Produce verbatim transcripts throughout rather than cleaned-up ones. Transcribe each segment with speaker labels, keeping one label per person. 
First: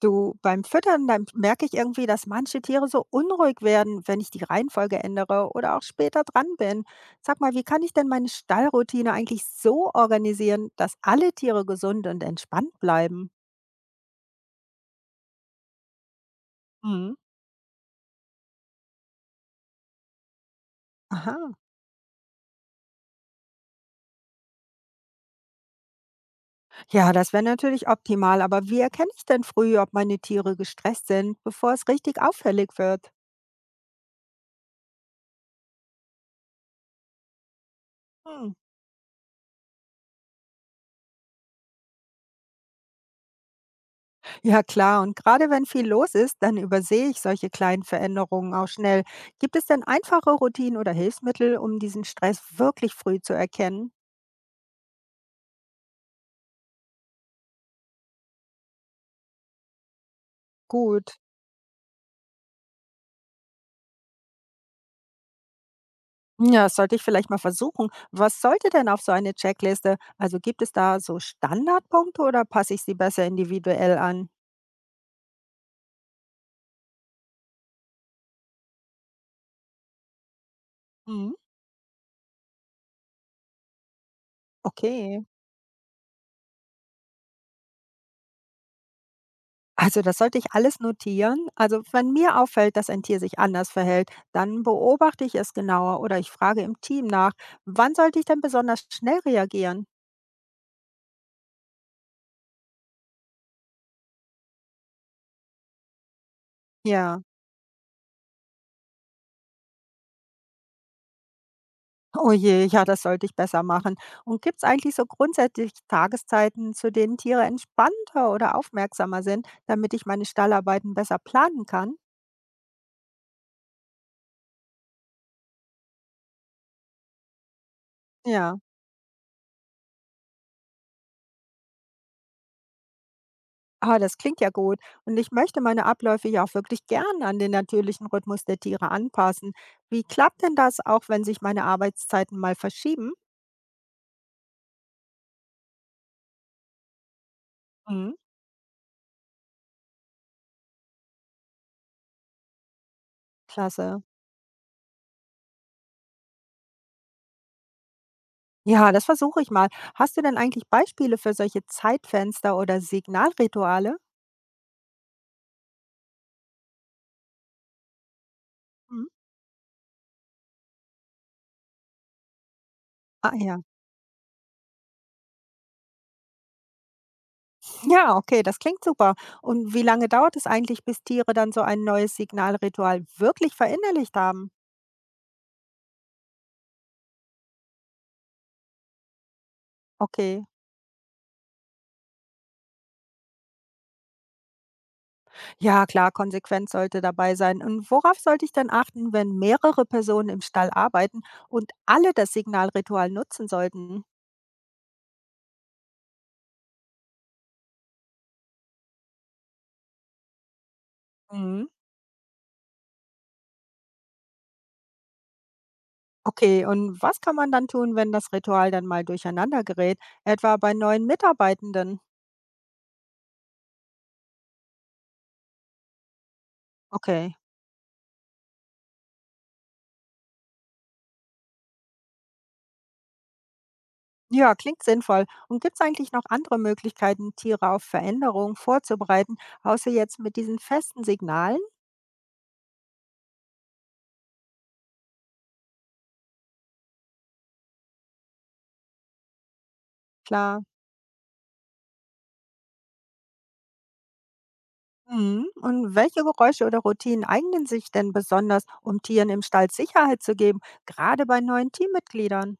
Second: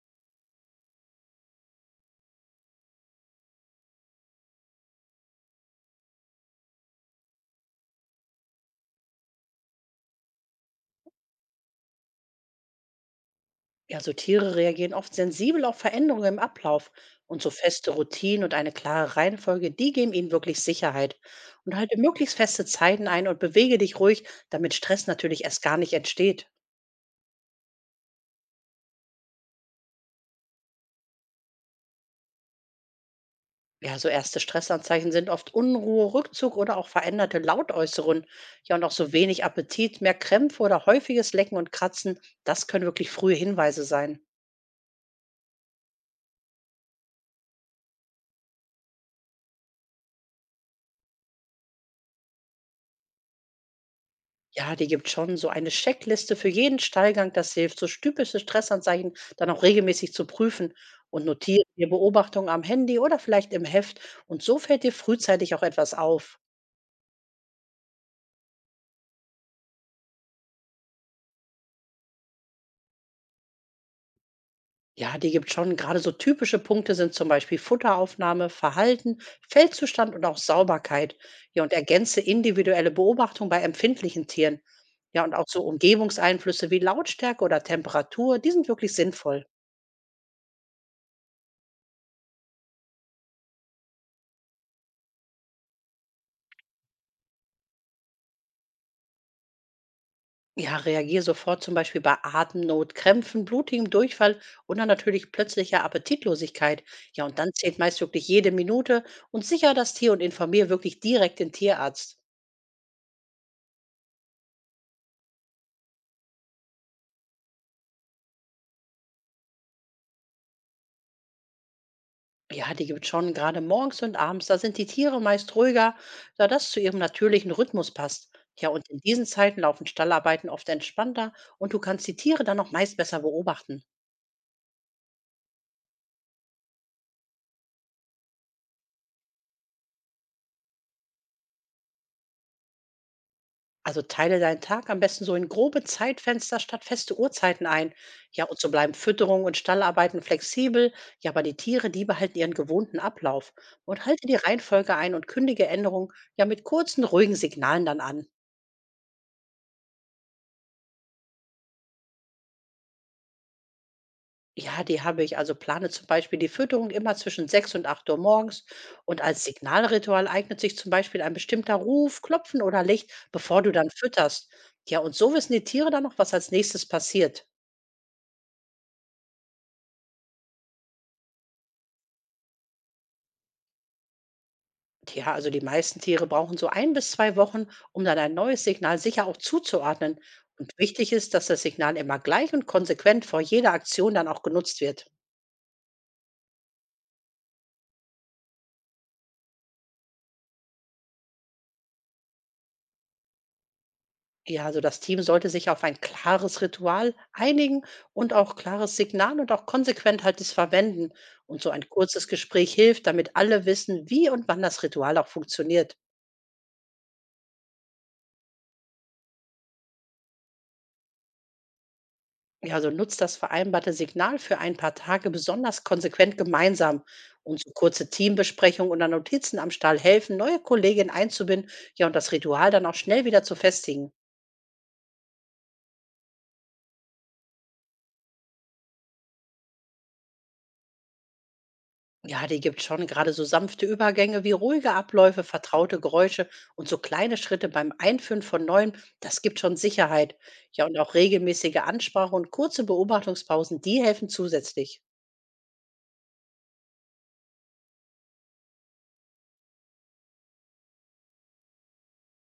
Speaker 1: Du, beim Füttern, dann merke ich irgendwie, dass manche Tiere so unruhig werden, wenn ich die Reihenfolge ändere oder auch später dran bin. Sag mal, wie kann ich denn meine Stallroutine eigentlich so organisieren, dass alle Tiere gesund und entspannt bleiben?
Speaker 2: Ja, so Tiere reagieren oft sensibel auf Veränderungen im Ablauf
Speaker 1: Mhm.
Speaker 2: und so feste Routinen und eine klare Reihenfolge, die geben ihnen wirklich Sicherheit.
Speaker 1: Aha.
Speaker 2: Und halte möglichst feste Zeiten ein und bewege dich ruhig, damit Stress natürlich erst gar nicht entsteht.
Speaker 1: Ja, das wäre natürlich optimal, aber wie erkenne ich denn früh, ob meine Tiere gestresst sind, bevor es richtig auffällig wird?
Speaker 2: Ja, so erste Stressanzeichen sind oft Unruhe, Rückzug oder auch veränderte Lautäußerungen.
Speaker 1: Hm.
Speaker 2: Ja, und auch so wenig Appetit, mehr Krämpfe oder häufiges Lecken und Kratzen, das können wirklich frühe Hinweise sein.
Speaker 1: Ja, klar. Und gerade wenn viel los ist, dann übersehe ich solche kleinen Veränderungen auch schnell. Gibt es denn einfache Routinen oder Hilfsmittel, um diesen Stress wirklich früh zu erkennen?
Speaker 2: Ja, die gibt schon so eine Checkliste für jeden Stallgang, das hilft, so typische Stressanzeichen dann auch regelmäßig zu prüfen,
Speaker 1: Gut.
Speaker 2: und notiere dir Beobachtungen am Handy oder vielleicht im Heft, und so fällt dir frühzeitig auch etwas auf.
Speaker 1: Ja, das sollte ich vielleicht mal versuchen. Was sollte denn auf so eine Checkliste? Also gibt es da so Standardpunkte oder passe ich sie besser individuell an?
Speaker 2: Ja, die gibt schon. Gerade so typische Punkte sind zum Beispiel Futteraufnahme, Verhalten, Feldzustand und auch Sauberkeit.
Speaker 1: Mhm.
Speaker 2: Ja, und ergänze individuelle Beobachtung bei empfindlichen Tieren.
Speaker 1: Okay.
Speaker 2: Ja, und auch so Umgebungseinflüsse wie Lautstärke oder Temperatur, die sind wirklich sinnvoll.
Speaker 1: Also, das sollte ich alles notieren. Also, wenn mir auffällt, dass ein Tier sich anders verhält, dann beobachte ich es genauer oder ich frage im Team nach, wann sollte ich denn besonders schnell reagieren?
Speaker 2: Ja, reagiere sofort zum Beispiel bei Atemnot, Krämpfen, blutigem Durchfall und dann natürlich plötzlicher Appetitlosigkeit.
Speaker 1: Ja,
Speaker 2: Ja, und dann zählt meist wirklich jede Minute, und sicher das Tier und informiere wirklich direkt den Tierarzt.
Speaker 1: oh je, ja, das sollte ich besser machen. Und gibt es eigentlich so grundsätzlich Tageszeiten, zu denen Tiere entspannter oder aufmerksamer sind, damit ich meine Stallarbeiten besser planen kann?
Speaker 2: Ja, die gibt schon, gerade morgens und abends, da sind die Tiere meist ruhiger, da das zu ihrem natürlichen Rhythmus passt.
Speaker 1: Ja.
Speaker 2: Ja, und in diesen Zeiten laufen Stallarbeiten oft entspannter, und du kannst die Tiere dann auch meist besser beobachten.
Speaker 1: Ah, das klingt ja gut. Und ich möchte meine Abläufe ja auch wirklich gern an den natürlichen Rhythmus der Tiere anpassen. Wie klappt denn das, auch wenn sich meine Arbeitszeiten mal verschieben?
Speaker 2: Also teile deinen Tag am besten so in grobe Zeitfenster statt feste Uhrzeiten ein.
Speaker 1: Mhm.
Speaker 2: Ja, und so bleiben Fütterung und Stallarbeiten flexibel. Ja, aber die Tiere, die behalten ihren gewohnten Ablauf.
Speaker 1: Klasse.
Speaker 2: Und halte die Reihenfolge ein und kündige Änderungen ja mit kurzen, ruhigen Signalen dann an.
Speaker 1: Ja, das versuche ich mal. Hast du denn eigentlich Beispiele für solche Zeitfenster oder Signalrituale?
Speaker 2: Ja, die habe ich. Also plane zum Beispiel die Fütterung immer zwischen sechs und acht Uhr morgens.
Speaker 1: Mhm.
Speaker 2: Und als Signalritual eignet sich zum Beispiel ein bestimmter Ruf, Klopfen oder Licht,
Speaker 1: Ah
Speaker 2: bevor
Speaker 1: ja.
Speaker 2: du dann fütterst. Ja, und so wissen die Tiere dann noch, was als nächstes passiert.
Speaker 1: Ja, okay, das klingt super. Und wie lange dauert es eigentlich, bis Tiere dann so ein neues Signalritual wirklich verinnerlicht haben?
Speaker 2: Ja, also die meisten Tiere brauchen so ein bis zwei Wochen, um dann ein neues Signal sicher auch zuzuordnen.
Speaker 1: Okay.
Speaker 2: Und wichtig ist, dass das Signal immer gleich und konsequent vor jeder Aktion dann auch genutzt wird.
Speaker 1: Ja, klar, Konsequenz sollte dabei sein. Und worauf sollte ich denn achten, wenn mehrere Personen im Stall arbeiten und alle das Signalritual nutzen sollten?
Speaker 2: Ja, also das Team sollte sich auf ein klares Ritual einigen und auch klares Signal und auch konsequent halt es verwenden. Und
Speaker 1: Mhm.
Speaker 2: so ein kurzes Gespräch hilft, damit alle wissen, wie und wann das Ritual auch funktioniert.
Speaker 1: Okay, und was kann man dann tun, wenn das Ritual dann mal durcheinander gerät, etwa bei neuen Mitarbeitenden?
Speaker 2: Ja, also nutzt das vereinbarte Signal für ein paar Tage besonders konsequent gemeinsam.
Speaker 1: Okay,
Speaker 2: Und so kurze Teambesprechungen oder Notizen am Stall helfen, neue Kolleginnen einzubinden, ja, und das Ritual dann auch schnell wieder zu festigen.
Speaker 1: ja, klingt sinnvoll. Und gibt es eigentlich noch andere Möglichkeiten, Tiere auf Veränderungen vorzubereiten, außer jetzt mit diesen festen Signalen?
Speaker 2: Ja, die gibt schon, gerade so sanfte Übergänge wie ruhige Abläufe, vertraute Geräusche und so kleine Schritte beim Einführen von neuen, das gibt schon Sicherheit.
Speaker 1: Klar.
Speaker 2: Ja, und auch regelmäßige Ansprache und kurze Beobachtungspausen, die helfen zusätzlich.
Speaker 1: Mhm. Und welche Geräusche oder Routinen eignen sich denn besonders, um Tieren im Stall Sicherheit zu geben, gerade bei neuen Teammitgliedern?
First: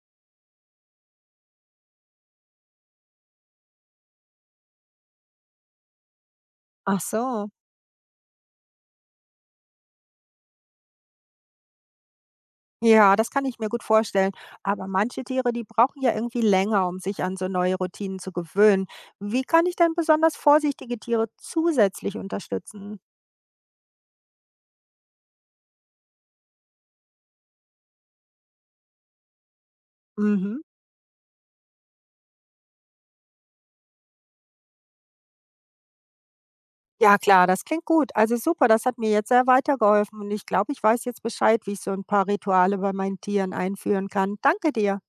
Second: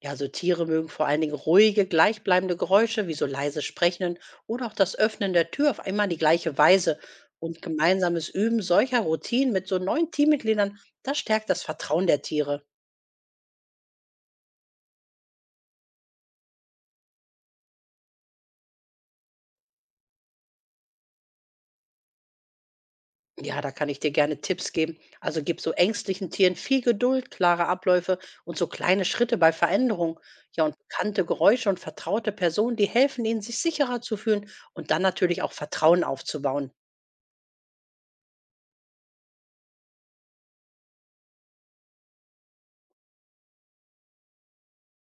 Speaker 2: Ja, so Tiere mögen vor allen Dingen ruhige, gleichbleibende Geräusche wie so leise Sprechen oder auch das Öffnen der Tür auf einmal die gleiche Weise.
Speaker 1: Ach so.
Speaker 2: Und gemeinsames Üben solcher Routinen mit so neuen Teammitgliedern, das stärkt das Vertrauen der Tiere.
Speaker 1: Ja, das kann ich mir gut vorstellen. Aber manche Tiere, die brauchen ja irgendwie länger, um sich an so neue Routinen zu gewöhnen. Wie kann ich denn besonders vorsichtige Tiere zusätzlich unterstützen?
Speaker 2: Ja, da kann ich dir gerne Tipps geben. Also gib so ängstlichen Tieren viel Geduld, klare Abläufe und so kleine Schritte bei Veränderungen.
Speaker 1: Mhm.
Speaker 2: Ja, und bekannte Geräusche und vertraute Personen, die helfen ihnen, sich sicherer zu fühlen und dann natürlich auch Vertrauen aufzubauen.
Speaker 1: Ja, klar, das klingt gut. Also super, das hat mir jetzt sehr weitergeholfen und ich glaube, ich weiß jetzt Bescheid, wie ich so ein paar Rituale bei meinen Tieren einführen kann. Danke dir.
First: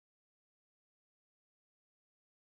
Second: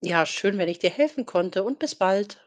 Speaker 2: Ja, schön, wenn ich dir helfen konnte, und bis bald.